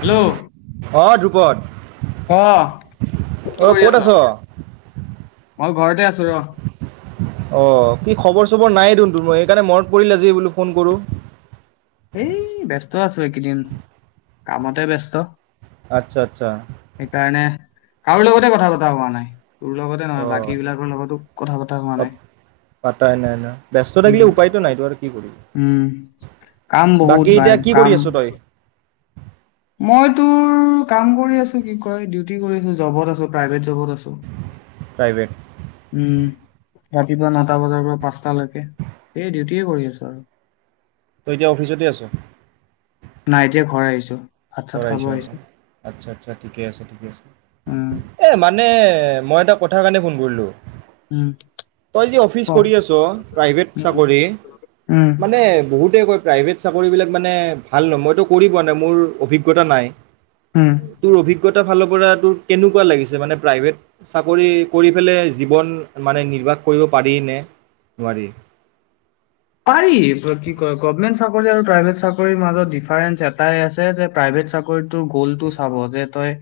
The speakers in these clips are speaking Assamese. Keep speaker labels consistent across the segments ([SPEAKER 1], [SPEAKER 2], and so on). [SPEAKER 1] হেল্ল'
[SPEAKER 2] অঁ ধ্ৰুপদ
[SPEAKER 1] অ কি
[SPEAKER 2] অঁ
[SPEAKER 1] কৰি
[SPEAKER 2] ক'ত আছ
[SPEAKER 1] আছো মই ঘৰতে আছো ৰ
[SPEAKER 2] অ কি খবৰ চবৰ নাইদেখোন ধুনু সেইকাৰণে মনত পৰিলে আজি বোলো ফোন কৰোঁ
[SPEAKER 1] এই ব্যস্ত আছো এইকেইদিন কামতে ব্যস্ত
[SPEAKER 2] আচ্ছা আচ্ছা
[SPEAKER 1] সেইকাৰণে কাৰো লগতে কথা পতা হোৱা নাই তোৰ লগতে নহয়
[SPEAKER 2] অঁ
[SPEAKER 1] বাকী বিলাকৰ লগতো কথা পতা হোৱা নাই
[SPEAKER 2] পা- পাতাই নাই ন ব্যস্ত
[SPEAKER 1] উম
[SPEAKER 2] থাকিলে উপায়তো নাইতো আৰু কি কৰিবি
[SPEAKER 1] উম! কাম বহুত
[SPEAKER 2] বাকী
[SPEAKER 1] বাই
[SPEAKER 2] এতিয়া কি
[SPEAKER 1] কাম
[SPEAKER 2] কৰি আছো তই
[SPEAKER 1] মই তোৰ কাম কৰি আছো কি কয় ডিউটি কৰি আছো জবত আছো প্ৰাইভেট জবত আছো
[SPEAKER 2] প্ৰাইভেট
[SPEAKER 1] উম ৰাতিপুৱা নটা বজাৰ পৰা পাঁচটালৈকে এই ডিউটিয়ে কৰি আছো আৰু
[SPEAKER 2] তই এতিয়া অফিচতে আছো
[SPEAKER 1] ছো
[SPEAKER 2] চৰাই আচছা আচছা ঠিকে আছে ঠিকে আছে
[SPEAKER 1] উম
[SPEAKER 2] এ মানে মই এটা কথা কাৰণে ফোন কৰিলোঁ
[SPEAKER 1] উম
[SPEAKER 2] তই যে অফিচ
[SPEAKER 1] ক
[SPEAKER 2] কৰি আছ প্ৰাইভেট
[SPEAKER 1] উম
[SPEAKER 2] চাকৰি
[SPEAKER 1] উম
[SPEAKER 2] মানে বহুতে কয় প্ৰাইভেট চাকৰিবিলাক মানে ভাল নহ মইতো কৰিব নাই মোৰ অভিজ্ঞ অভিজ্ঞতা নাই
[SPEAKER 1] উম
[SPEAKER 2] তোৰ অভিজ্ঞ অভিজঞতাৰ ফালৰ পৰাতো কেনেকুৱা লাগিছে মানে প্ৰাইভেট চাকৰি কৰি পেলাই জীৱন মানে নিৰ্বাহ কৰিব পাৰি নে নোৱাৰি।
[SPEAKER 1] পাৰি কি কয় গভমেন্ট চাকৰি আৰু প্ৰাইভেট চাকৰিৰ মাজত ডিফাৰেন্ঞ্চ এটাই আছে যে প্ৰাইভেট চাকৰিটোৰ গ'লটো চাব যে তই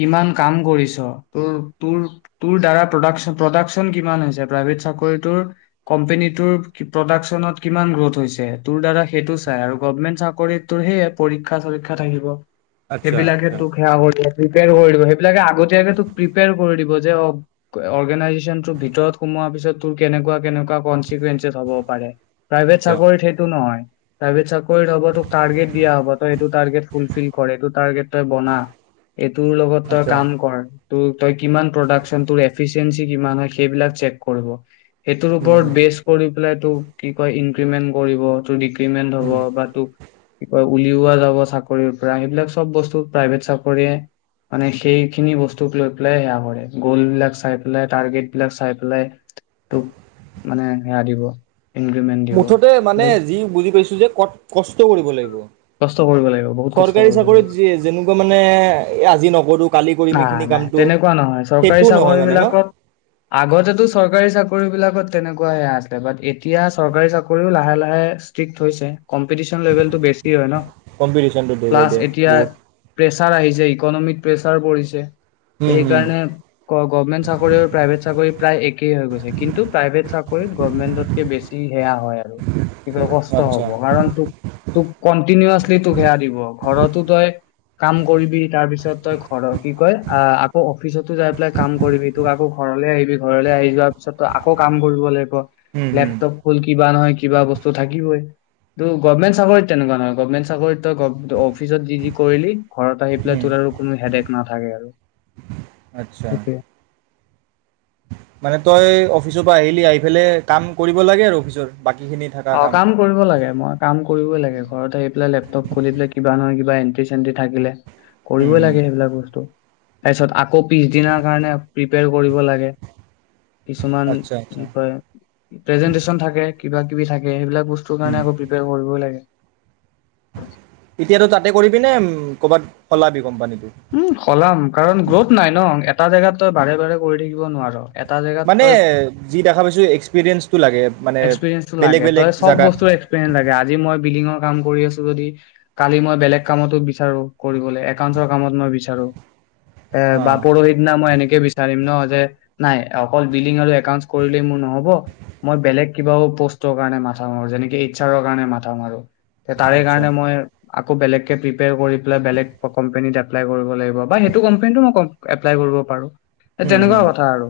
[SPEAKER 1] কিমান কাম কৰিছ ত তোৰ তোৰ দ্বাৰা প্ৰাক প্ৰডাকচন কিমান হৈছে প্ৰাইভেট চাকৰিটোৰ কম্পনীটোৰ প্ৰডাক তোৰ কিমান গ্ৰোথ হৈছে তোৰ দ্বাৰা সেটো চাই আৰু গভৰ্ণমেণ্ট চাকৰিত তোৰ সৈয়ে পৰীক্ষা চৰীক্ষা থাকিব।
[SPEAKER 2] আচ্ছা
[SPEAKER 1] সেইবিলাকে
[SPEAKER 2] আচ্ছা
[SPEAKER 1] তোক সেয়া হৈ দিব সেইবিলাকে আগতীয়াকে তোক প্ৰিপেয়াৰ কৰি দিব যে অৰ্গেনাইজেচন ভিতৰত সোমোৱাৰ পিছত তোৰ কেনেকুৱা কেনেকুৱা কনচিকুৱেঞ্চেছ হ'ব পাৰে। প্ৰাইভেট
[SPEAKER 2] আচ্ছা
[SPEAKER 1] চাকৰিত সেইটো নহয় প্ৰাইভেট চাকৰিত হ'ব তোক টাৰগেট দিয়া হব এইটো টাৰ্গেট ফুলফিল কৰে এইটো টাৰ্গেত তই বনা এইটোৰ লগত তই
[SPEAKER 2] আচ্ছা
[SPEAKER 1] কাম কৰ। তই কিমান প্ৰডাকচন তোৰ এফেচিৱেনচি কিমান সেইবিলাক চেক কৰিব। সেইটোৰ
[SPEAKER 2] হুম
[SPEAKER 1] ওপৰত
[SPEAKER 2] হুম
[SPEAKER 1] বেচ কৰি প্লেটো কি কয় ইনক্ৰিমেন্ট কৰিব তোৰ পেমেন্ট
[SPEAKER 2] হুম
[SPEAKER 1] হ'ব বা তোক [unintelligible] উলিওৱা যাব চাকৰিৰ পৰা সেইবিলাক চব বস্তু প্ৰাইভেট চাকৰিয়ে মানে সেইখিনি বস্তুক লৈ পেলাই সেয়া কৰে গল বিলাক চাই পেলাই, টাৰ্গেট বিলাক চাই পেলাই তোক মানে সেয়া দিব। ইনক্ৰিমেন্ট দিব
[SPEAKER 2] মুঠতে মানে
[SPEAKER 1] কিন্তু
[SPEAKER 2] যি বুজি পাইছ- তু যে কত কষ্ট কৰিব লাগিব
[SPEAKER 1] কষ্ট কৰিব লাগিব বহুত কষ্ট
[SPEAKER 2] চৰকাৰী
[SPEAKER 1] কৰিব লাগিব
[SPEAKER 2] চাকৰিত যেনেকুৱা মানে আজি নকৰো কালি কৰিম
[SPEAKER 1] নাই
[SPEAKER 2] এইখিনি
[SPEAKER 1] নাই
[SPEAKER 2] কামটো
[SPEAKER 1] তেনেকুৱা নহয় চৰকাৰী
[SPEAKER 2] সেইটোও নহয়
[SPEAKER 1] চাকৰি
[SPEAKER 2] মানে ন।
[SPEAKER 1] বিলাকত তেনেকুৱাই আছিল বাত এতিয়া চৰকাৰী চাকৰিও লাহে লাহে ইচট্ৰিক‌ হৈছে কমপে
[SPEAKER 2] কম্পিটিশনটো ডে বাই ডে বহুত
[SPEAKER 1] [unintelligible] প্ৰেছাৰ পৰিছে।
[SPEAKER 2] হুম
[SPEAKER 1] সেইক
[SPEAKER 2] হুম আচ্ছা
[SPEAKER 1] তোক কন্টিনাচলি কাম কৰিবি তাৰ পিছত তই ঘৰৰ কি কয় আ অ অফিচতো যাই পেলাই কাম কৰিবি তোক আকৌ ঘৰলৈ আহিবি ঘৰলৈ আহি যোৱাৰ পিছত তই আকৌ কাম কৰিব লাগিব।
[SPEAKER 2] হুম হুম
[SPEAKER 1] লেপটপ খল কি বা নহয় কিবা বস্তু থাকিবই ত গভমেণ্ চাকৰিত তেনেকুৱা নয় গভমেণ্ চাকৰিত ত অফিচত যি-যিকৰি ঘৰত আহি পেলাই
[SPEAKER 2] হুম
[SPEAKER 1] তোৰাৰ আৰু কোনো হেডে ন [unintelligible] আৰু
[SPEAKER 2] আচ্ছা
[SPEAKER 1] সেইটোৱে
[SPEAKER 2] মানে তই অফিচৰ পৰা আহিলি, আহি পেলাই কাম কৰিব লাগে আৰু অফিচৰ বাকীখিনি থকা
[SPEAKER 1] অ, কাম কৰিব লাগে মই, কাম কৰিবই লাগে,
[SPEAKER 2] উম
[SPEAKER 1] ঘৰত আহি পেলাই লেপটপ খুলি পেলাই কিবা নহয় কিব বা এণ্টি- চেণ্টি থাকিলে কৰিবই
[SPEAKER 2] উম
[SPEAKER 1] লাগে সেইবিলাক বস্তু তাৰছত আকৌ পিছ দিনাৰ কাৰণে প্ৰিপিয়েৰ কৰিব লাগে। কিছুমান
[SPEAKER 2] আচ্ছা
[SPEAKER 1] কি
[SPEAKER 2] আচ্ছা
[SPEAKER 1] কয় প্ৰেজেনটেচন থাকে। কিবা কিবি থাকে সেইবিলাক বস্তুৰ কাৰণে আকৌ প্ৰিপেয়াৰ কৰিবই লাগে।
[SPEAKER 2] এতিয়া তই তাতে কৰিবিনে, কৰ'বাত সলাবি কোম্পানী?
[SPEAKER 1] উম সলাম। কাৰণ গ্ৰোথ নাই ন টা জেগাত তই বাৰে বাৰে কৰি থাকিব নোৱাৰ এটা জেগাত
[SPEAKER 2] মানে, যি দেখা পাইছোঁ, এক্সপেৰিয়েঞ্চ
[SPEAKER 1] এক্সপেৰিয়েন্সটো লাগে তই চব
[SPEAKER 2] জাগাত
[SPEAKER 1] বস্তুৰ এক্সপেৰিয়েন্স লাগে, আজি মই বিল্ডিঙৰ কাম কৰি আছো যদি কালি মই বেলেগ কামতো বিচাৰো কৰিবলৈ একাওন্স কামত মই বিচাৰো। এ
[SPEAKER 2] অ
[SPEAKER 1] বা পৰোহিত না মই এনেকে বেলেগ কে বিচাৰিম ন' যে নাই অকল বিলংৰ একাওস্ন্স মোৰ নহ'ব মই বেলেগ কিবাও প'ষ্টৰ কাৰণে মাথা মাৰোযেনেকে এইচ্ছাৰৰ কাৰণে মাথা মাৰো। তাৰে
[SPEAKER 2] আচ্ছা
[SPEAKER 1] কাৰণে মই আকৌ বেলেগ কে পিপ্ৰেয়া কৰি পেলাই বেলেগ কোম্পানীৰ এপ্লাই কৰিব লাগিব বা সেইটো কোম্পানীতো এপ্লাই কৰিব পাৰো।
[SPEAKER 2] উম
[SPEAKER 1] তেনেকুৱা
[SPEAKER 2] উম
[SPEAKER 1] কথা আৰু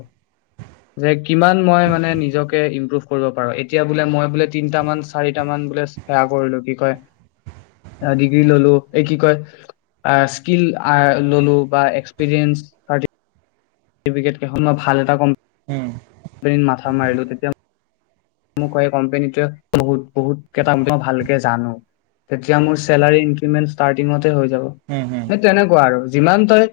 [SPEAKER 1] যে কিমান মই মানে নিজকে ইম্প্ৰুভ পাৰো এতিয়া বোলে মই বোলে তিনটা মান চাৰিটা মান বোলে সেৱা কৰিলো কি কয় ডিগ্ৰী ল'লো এই কি কয় স্কিল ল'লো বা এক্সপিৰিয়েঞ্চ চাৰ্ত পিকেত কিখন মই ভাল এটা
[SPEAKER 2] উম
[SPEAKER 1] কোম্পানী ত' মাথা মাৰিলো তেতিয়া মোক কোম্পনীটোৱে বহুত বহুত কই ভালকে জানো তেতিয়া মোৰ চেলাৰী ইনক্ৰিমেন্ট ষ্টাৰ্টিঙত হৈ যাব,
[SPEAKER 2] উম উম
[SPEAKER 1] সেই তেনেকুৱা আৰু যিমান তই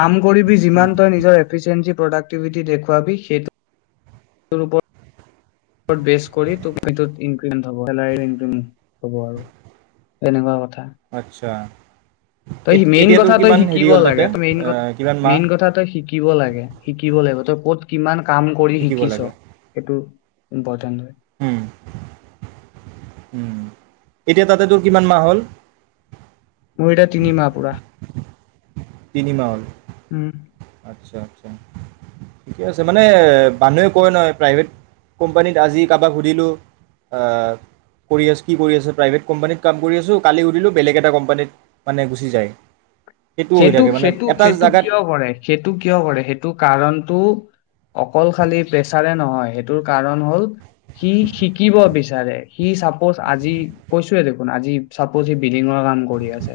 [SPEAKER 1] কাম কৰিবি
[SPEAKER 2] উম
[SPEAKER 1] যিমান তই নিজৰ এফিচিয়েঞ্চি প্ৰডাক্টিভিটি দেখুৱাবি সেইটো তোৰ ওপৰত বেছ কৰি তোক এইটোত ইনক্ৰিমেন্ট হ'ব আৰু তেনেকুৱা কথা।
[SPEAKER 2] আচ্ছা।
[SPEAKER 1] তই
[SPEAKER 2] এত-
[SPEAKER 1] মেইন
[SPEAKER 2] এতিয়া তোৰ
[SPEAKER 1] কথা তই
[SPEAKER 2] কিমান হেৰি
[SPEAKER 1] শিকিব
[SPEAKER 2] হ'ল
[SPEAKER 1] লাগে,
[SPEAKER 2] তাতে
[SPEAKER 1] তই মেইন
[SPEAKER 2] আহ, কিমান মাহ
[SPEAKER 1] মেইন কথা তই শিকিব লাগে, শিকিব লাগিব। ক'ত কিমান কাম কৰি
[SPEAKER 2] শিকিব
[SPEAKER 1] শিকিছ
[SPEAKER 2] লাগে
[SPEAKER 1] সেইটো ইম্পৰ্টেণ্ট
[SPEAKER 2] উম, এতিয়া তাতে তোৰ কিমান মাহ হ'ল?
[SPEAKER 1] মোৰ এতিয়া তিনি মাহ পুৰা।
[SPEAKER 2] তিনিমাহ হ'ল
[SPEAKER 1] উম
[SPEAKER 2] আচ্ছা, আচ্ছা। ঠিকে আছে মানে মানুহে কয় নহয় প্ৰাইভেট কোম্পানীত আজি কাৰোবাক সুধিলোঁ কৰি আছো কি কৰি আছে প্ৰাইভেট কোম্পানীত কাম কৰি আছোঁ কালি সুধিলোঁ বেলেগ এটা কোম্পানীত মানে গুচি যায়। সেইটোও হৈ
[SPEAKER 1] সেইটো,
[SPEAKER 2] থাকে মানে
[SPEAKER 1] সেইটো,
[SPEAKER 2] এটা
[SPEAKER 1] সেইটো
[SPEAKER 2] জেগাত
[SPEAKER 1] কিয় কৰে, সেইটো কিয় কৰে, সেইটো কাৰণ টো অকল খালি প্ৰেছাৰে নহয় সেইটোৰ কাৰণ হ'ল সি শিকিব বিচাৰে। সি চাপ'জ আজি কৈছোে দেখোন আজি চাপ'জ সি বিল্ডিঙৰ কাম কৰি আছে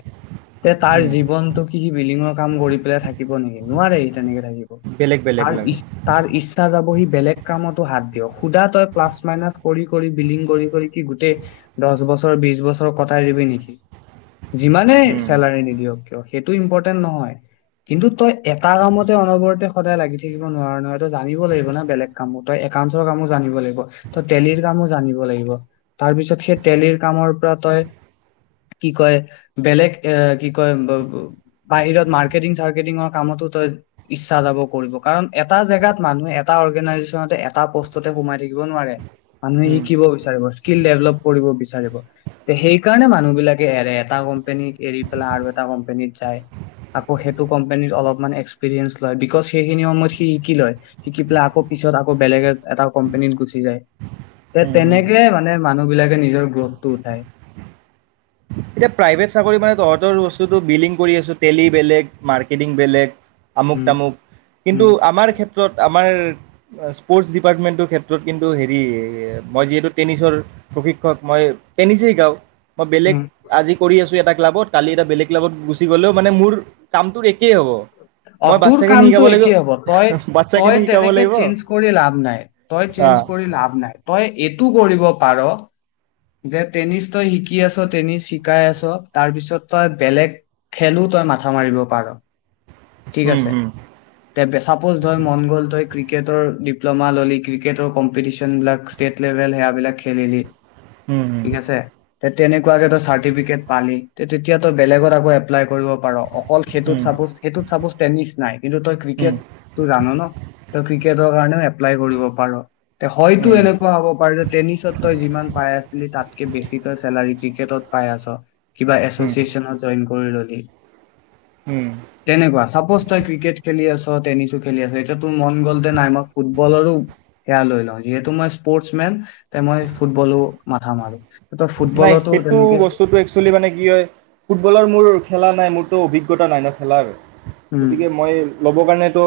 [SPEAKER 1] তে তাৰ
[SPEAKER 2] উম,
[SPEAKER 1] জীৱনটো লিঙ কাম কৰি পেলাই থাকিব নেকি, নোৱাৰে তেনেকে থাকিব।
[SPEAKER 2] বেলেগ বেলেগ
[SPEAKER 1] তাৰ,
[SPEAKER 2] লাগে
[SPEAKER 1] তাৰ ইচ্ছা যাব সি বেলেগ কামত হাত দিয় সুধা তই প্লাছ মাইনত কৰি কৰি বিলিং কৰি কৰি কি গোটেই দশ বছৰ বিশ বছৰ কটাই দিবি নেকি। যিমানেই
[SPEAKER 2] উম,
[SPEAKER 1] চেলাৰী নিদিয়ক কিয়। সেইটো ইম্পৰ্টেণ্ট নহয় কিন্তু তই এটা কামতেই অনবৰতে সদায় লাগি থাকিব নোৱাৰ নহয়, তই জানিব লাগিব ন', বেলেগ কামো। তই একাউণ্টছৰ কামো জানিব লাগিব, তই টেলিৰ কামো জানিব লাগিব তাৰ পিছত, সেই টেলিৰ কামৰ পৰা তই কি কয়, বেলেগ এ কি কয় ব ব বাহিৰত মাৰ্কেটিং চাৰকেটিঙৰ কামতো তই ইচ্ছা যাব কৰিব, কাৰণ এটা জেগাত মানুহে এটা অৰ্গেনাইজেচনতে এটা পষ্টতে সোমাই থাকিব নোৱাৰে। মানুহে
[SPEAKER 2] উম,
[SPEAKER 1] শিকিব বিচাৰিব, স্কিল ডেভলপ্ কৰিব বিচাৰে। লাগিব সেই কাৰণে মানুহবিলাকে এৰে, এটা কোম্পানী এৰি পেলাই আৰু এটা কোম্পেনীত। যায় আকৌ সেইটো কোম্পেনীত অলপমান এক্সপিৰিয়েঞ্চ লয়, বিকজ সেইখিনি সময়ত সি শিকি লয়, শিকি পেলাই আকৌ পিছত আকৌ বেলেগ এটা কোম্পেনীত গুচি যায়। এ
[SPEAKER 2] উম, উম।
[SPEAKER 1] তেনেকে মানে মানুহবিলাকে নিজৰ গ্ৰোথটো উঠায়।
[SPEAKER 2] এতিয়া প্ৰাইভেট চাকৰি মানে তহঁতৰ বস্তুটো বিলিং কৰি আছো, টেলি বেলেগ, মাৰ্কেটিং বেলেগ। আমুক
[SPEAKER 1] উম
[SPEAKER 2] তামুক কিন্তু
[SPEAKER 1] উম
[SPEAKER 2] আমাৰ ক্ষেত্ৰত আমাৰ স্পৰ্টছ ডিপাৰ্টমেণ্টটোৰ ক্ষেত্ৰত কিন্তু হেৰি, মই যিহেতু টেনিছৰ প্ৰশিক্ষক মই টেনিছেই শিকাওঁ। মই বেলেগ
[SPEAKER 1] উম
[SPEAKER 2] আজি কৰি আছো এটা ক্লাবত, কালি এটা বেলেগ ক্লাবত গুচি গ'লেও মানে মোৰ কামটোৰ একেই হ'ব
[SPEAKER 1] অ',
[SPEAKER 2] মই
[SPEAKER 1] তোৰ
[SPEAKER 2] বাচ্ছাখিনি শিকাব
[SPEAKER 1] কামটো
[SPEAKER 2] লাগিব
[SPEAKER 1] একে হ'ব তই
[SPEAKER 2] বাচ্ছাখিনি
[SPEAKER 1] তই
[SPEAKER 2] শিকাব
[SPEAKER 1] তেনেকে
[SPEAKER 2] লাগিব
[SPEAKER 1] চেঞ্জ কৰি লাভ নাই, তই
[SPEAKER 2] অ
[SPEAKER 1] চেঞ্জ কৰি লাভ নাই, তই এইটো কৰিব পাৰ যে টেনিছ তই শিকি আছ, টেনিছ শিকাই আছ, তাৰ পিছত তই বেলেগ খেলোঁ তই মাথা মাৰিব পাৰ। ঠিক
[SPEAKER 2] উম
[SPEAKER 1] আছে, তে চাপোজ ধৰ মন গ'ল তই ক্ৰিকেটৰ ডিপ্ল'মা ল'লি, ক্ৰিকেটৰ কম্পিটিশন বিলাক ষ্টেট লেভেল সেৱাবিলাক খেলিলি।
[SPEAKER 2] উম।
[SPEAKER 1] ঠিক আছে তেনেকুৱাকে তই চাৰ্টিফিকেট পালি, তেতিয়া তই বেলেগত আকৌ এপ্লাই কৰিব পাৰ অকল
[SPEAKER 2] উম উম
[SPEAKER 1] সেইটোত
[SPEAKER 2] উম
[SPEAKER 1] চাপজ সেইটোত চাপজ ট্ৰেণ্ড নিচিনাই কিন্তু তই ক্ৰিকেটটো জানো ন'? তই ক্ৰিকেটৰ কাৰণে এপ্লাই কৰিব পাৰ। তে হয়তো এনেকুৱা
[SPEAKER 2] উম
[SPEAKER 1] হ'ব পাৰে যে টেনিছত তই যিমান পাই আছ তাতকে বেছি তই চেলাৰী ক্ৰিকেটত পাই আছ। কিবা এছচিয়েচনত জইন কৰি ল'লি।
[SPEAKER 2] উম উম
[SPEAKER 1] তেনেকুৱা, চাপোজ তই ক্ৰিকেট খেলি আছ টেনিছো খেলি আছোঁ, এতিয়া তোৰ মন গ'লতে নাই মই ফুটবলৰো সেয়া লৈ লওঁ যিহেতু মই স্পৰ্টচ মেন তে মই ফুটবলো মাথা মাৰ।
[SPEAKER 2] নাই সেইটো বস্তুটো একচুৱেলি মানে কি হয়, ফুটবলৰ মোৰ খেলা নাই মোৰ তো অভিজ্ঞতা নাই ন', খেলাৰ।
[SPEAKER 1] উম
[SPEAKER 2] গতিকে মই মোৰ কাৰণেতো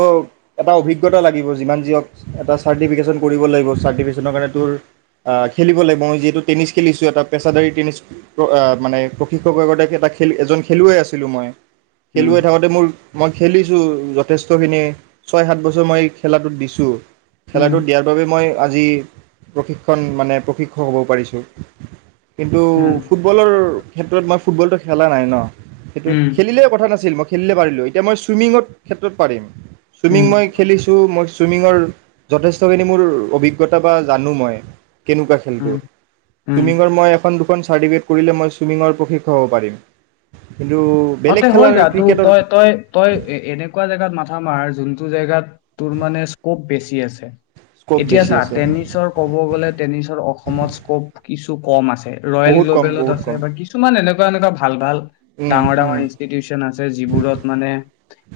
[SPEAKER 2] এটা অভিজ্ঞতা লাগিব, যিমান যিহক এটা চাৰ্টিফিকেশ্যন কৰিব লাগিব, চাৰ্টিফিকেশ্যনৰ কাৰণে তোৰ খেলিব লাগিব, মই যিহেতু টেনিছ খেলিছোঁ এটা পেছাদাৰী টেনিছ আ মানে প্ৰশিক্ষকৰ [unintelligible] এটা খেল এজন খেলুৱৈ আছিলোঁ মই
[SPEAKER 1] উম
[SPEAKER 2] খেলুৱৈ থাকোতে মোৰ মই খেলিছোঁ। যথেষ্টখিনি ছয়, সাত বছৰ মই খেলাটোত দিছোঁ।
[SPEAKER 1] উম
[SPEAKER 2] খেলাটো দিয়াৰ বাবে মই আজি প্ৰশিক্ষণ মানে প্ৰশিক্ষক হ'ব পাৰিছোঁ কিন্তু
[SPEAKER 1] উম
[SPEAKER 2] ফুটবলৰ ক্ষেত্ৰত মই ফুটবলটো খেলা নাই ন সেইটো
[SPEAKER 1] উম
[SPEAKER 2] খেলিলে কথা নাছিল মই খেলিলে পাৰিলোঁ এতিয়া মই ছুইমিঙৰ ক্ষেত্ৰত পাৰিম চুইমিং
[SPEAKER 1] উম
[SPEAKER 2] মই খেলিছো মই ছুইমিঙৰ যথেষ্টখিনি মোৰ অভিজ্ঞতা বা জানো মই কেনেকুৱা খেলটো
[SPEAKER 1] উম উম
[SPEAKER 2] চুইমিঙৰ মই দুখন চাৰ্টিফিকেট কৰিলে মই ছুইমিঙৰ প্ৰশিক্ষক হ'ব পাৰিম কিন্তু
[SPEAKER 1] অ
[SPEAKER 2] বেলেগ
[SPEAKER 1] তই হৈ
[SPEAKER 2] খেলাৰ
[SPEAKER 1] যা তো
[SPEAKER 2] ক্ৰিকেটৰ
[SPEAKER 1] তই তই তই এ এনেকুৱা জেগাত মাথা মাৰ যোনটো টো জেগাত তোৰ মানে স্কপ বেছি আছে
[SPEAKER 2] স্ক'প
[SPEAKER 1] এতিয়া
[SPEAKER 2] বেছি
[SPEAKER 1] ছা
[SPEAKER 2] আছে
[SPEAKER 1] টেনিছৰ কব গ'লে টেনিছৰ অসমত স্কপ কিছু কম আছে ৰয়েল
[SPEAKER 2] বহুত কম
[SPEAKER 1] গ্ল'বেলত
[SPEAKER 2] বহুত
[SPEAKER 1] আছে
[SPEAKER 2] কম
[SPEAKER 1] বা কিছুমান এনেকুৱা এনেকুৱা এটা ভাল ভাল
[SPEAKER 2] উম উম
[SPEAKER 1] মান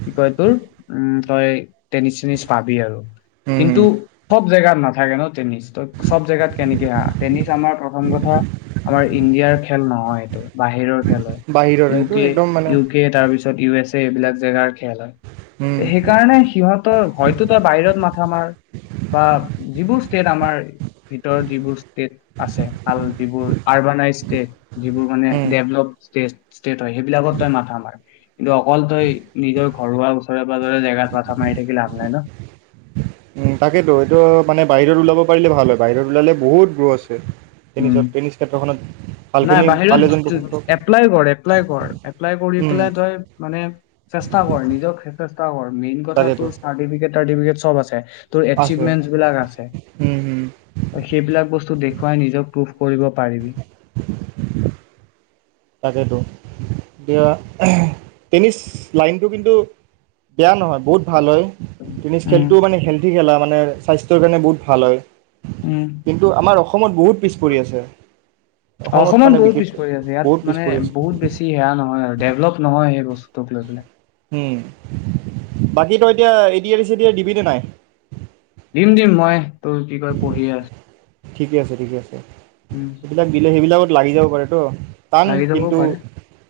[SPEAKER 1] কি উ তই টেনিছ চেনিছ পাবি আৰু
[SPEAKER 2] হম
[SPEAKER 1] কিন্তু
[SPEAKER 2] হ
[SPEAKER 1] চব জেগাত নাথাকে ন টেনিছ ত চব জেগাত কেনেকে আ টেনিছ আমাৰ প্ৰথম কথা আমাৰ ইণ্ডিয়াৰ খেল নহয় সেইটো বাহিৰৰ খেল হয়
[SPEAKER 2] বাহিৰৰ এইটো
[SPEAKER 1] ইউকে
[SPEAKER 2] একদম মানে
[SPEAKER 1] ইউকে তা পিছত ইউ এচ এঢ়এইবিলাক জেগাত
[SPEAKER 2] উম,
[SPEAKER 1] সেইকাৰণে সিহঁতৰ হয়তো তো বাহিৰত মাথা আমাৰ বা যিবোৰ ষ্টেট আমাৰ ভিতৰত যিবোৰ ষ্টেট আছে ভাল যিবোৰ আৰবানাইজ তে যিবোৰ মানে
[SPEAKER 2] উম।
[SPEAKER 1] ডেভলপ ষ্টেট [unintelligible] মাথা আমাৰ কিন্তু অকল তই নিজৰ ঘৰুৱা ওচৰে পাজৰে জেগাত মাথা মাৰি থাকিলে হয়, ন'।
[SPEAKER 2] উম তাকেতো এইটো মানে বাহিৰত ওলাব পাৰিলে ভাল হয় বাহিৰত ওলালে বহুত দূৰ আছে ৰ
[SPEAKER 1] উম,
[SPEAKER 2] টেনিছত টেনিছ ক্ষেত্ৰখনত
[SPEAKER 1] নাই
[SPEAKER 2] ভালখিনি ভাল এজন
[SPEAKER 1] বাহিৰত
[SPEAKER 2] প্ৰশিক্ষক
[SPEAKER 1] এপ্লাই কৰ, এপ্লাই কৰ, এপ্লাই কৰি
[SPEAKER 2] উম,
[SPEAKER 1] পেলাই তই মানে চেষ্টা কৰ নিজক চেষ্টা কৰ। মেইন কথা
[SPEAKER 2] তাকেতো
[SPEAKER 1] তোৰ চাৰ্টিফিকেট চাৰ্টিফিকেত চব আছে। তোৰ
[SPEAKER 2] আছে
[SPEAKER 1] এচিভমেন্ট বিলাক আছে
[SPEAKER 2] উম, হুম,
[SPEAKER 1] সেইবিলাক বস্তু দেখ তই নিজক প্ৰুভ কৰিব পাৰিবি।
[SPEAKER 2] তাকেতো এতিয়া টেনিছ লাইনটো কিন্তু বেয়া নহয় বহুত ভাল হয় টেনিছ
[SPEAKER 1] উম
[SPEAKER 2] খেলটো মানে খেল কি খেলা মানে স্বাস্থ্যৰ কাৰণে বহুত ভাল হয়।
[SPEAKER 1] উম
[SPEAKER 2] কিন্তু আমাৰ অসম অসমত বহুত পিছ পৰি আছে
[SPEAKER 1] অসমত
[SPEAKER 2] মানে
[SPEAKER 1] বহুত পিছ
[SPEAKER 2] বিশেষকৈ
[SPEAKER 1] পৰি আছে
[SPEAKER 2] বহুত
[SPEAKER 1] ইয়াত
[SPEAKER 2] পিছ
[SPEAKER 1] মানে
[SPEAKER 2] পৰি আছে
[SPEAKER 1] বহুত বেছি সেয়া নহয় আৰু ডেভলপ নহয় এই বস্তুটোক লৈ
[SPEAKER 2] উম, বাকী তই এতিয়া এটিএৰচিতি দিবিনে নাই?
[SPEAKER 1] দিম, দিম মই তোৰ কি কয় পঢ়ি আছো।
[SPEAKER 2] ঠিকে আছে ঠিকে আছে
[SPEAKER 1] উম
[SPEAKER 2] সেইবিলাক দিলে সেইবিলাকত লাগি যাব পাৰে তো টান
[SPEAKER 1] লাগি যাবও
[SPEAKER 2] কিন্তু
[SPEAKER 1] পাৰে।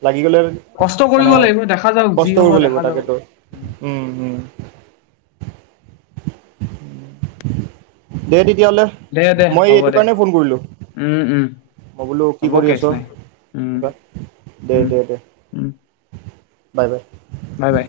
[SPEAKER 2] লাগি গ'লে
[SPEAKER 1] কষ্ট কৰিব
[SPEAKER 2] মানে
[SPEAKER 1] লাগিব দেখা যাওক যি
[SPEAKER 2] কষ্ট
[SPEAKER 1] হব
[SPEAKER 2] কৰিব লাগিব
[SPEAKER 1] দেখা যাব।
[SPEAKER 2] তাকেতো।
[SPEAKER 1] উম,
[SPEAKER 2] ও ওম দে দি তেতিয়াহ'লে
[SPEAKER 1] দে দে
[SPEAKER 2] মই
[SPEAKER 1] হ'ব
[SPEAKER 2] এইটো
[SPEAKER 1] দে
[SPEAKER 2] কাৰণেই ফোন কৰিলোঁ
[SPEAKER 1] উম উম
[SPEAKER 2] মই বোলো কি
[SPEAKER 1] হ'ব
[SPEAKER 2] কৰি
[SPEAKER 1] কেচ
[SPEAKER 2] আছ।
[SPEAKER 1] নাই। উম
[SPEAKER 2] দে
[SPEAKER 1] উম
[SPEAKER 2] দে দে
[SPEAKER 1] উম
[SPEAKER 2] বাই বাই
[SPEAKER 1] বাই বাই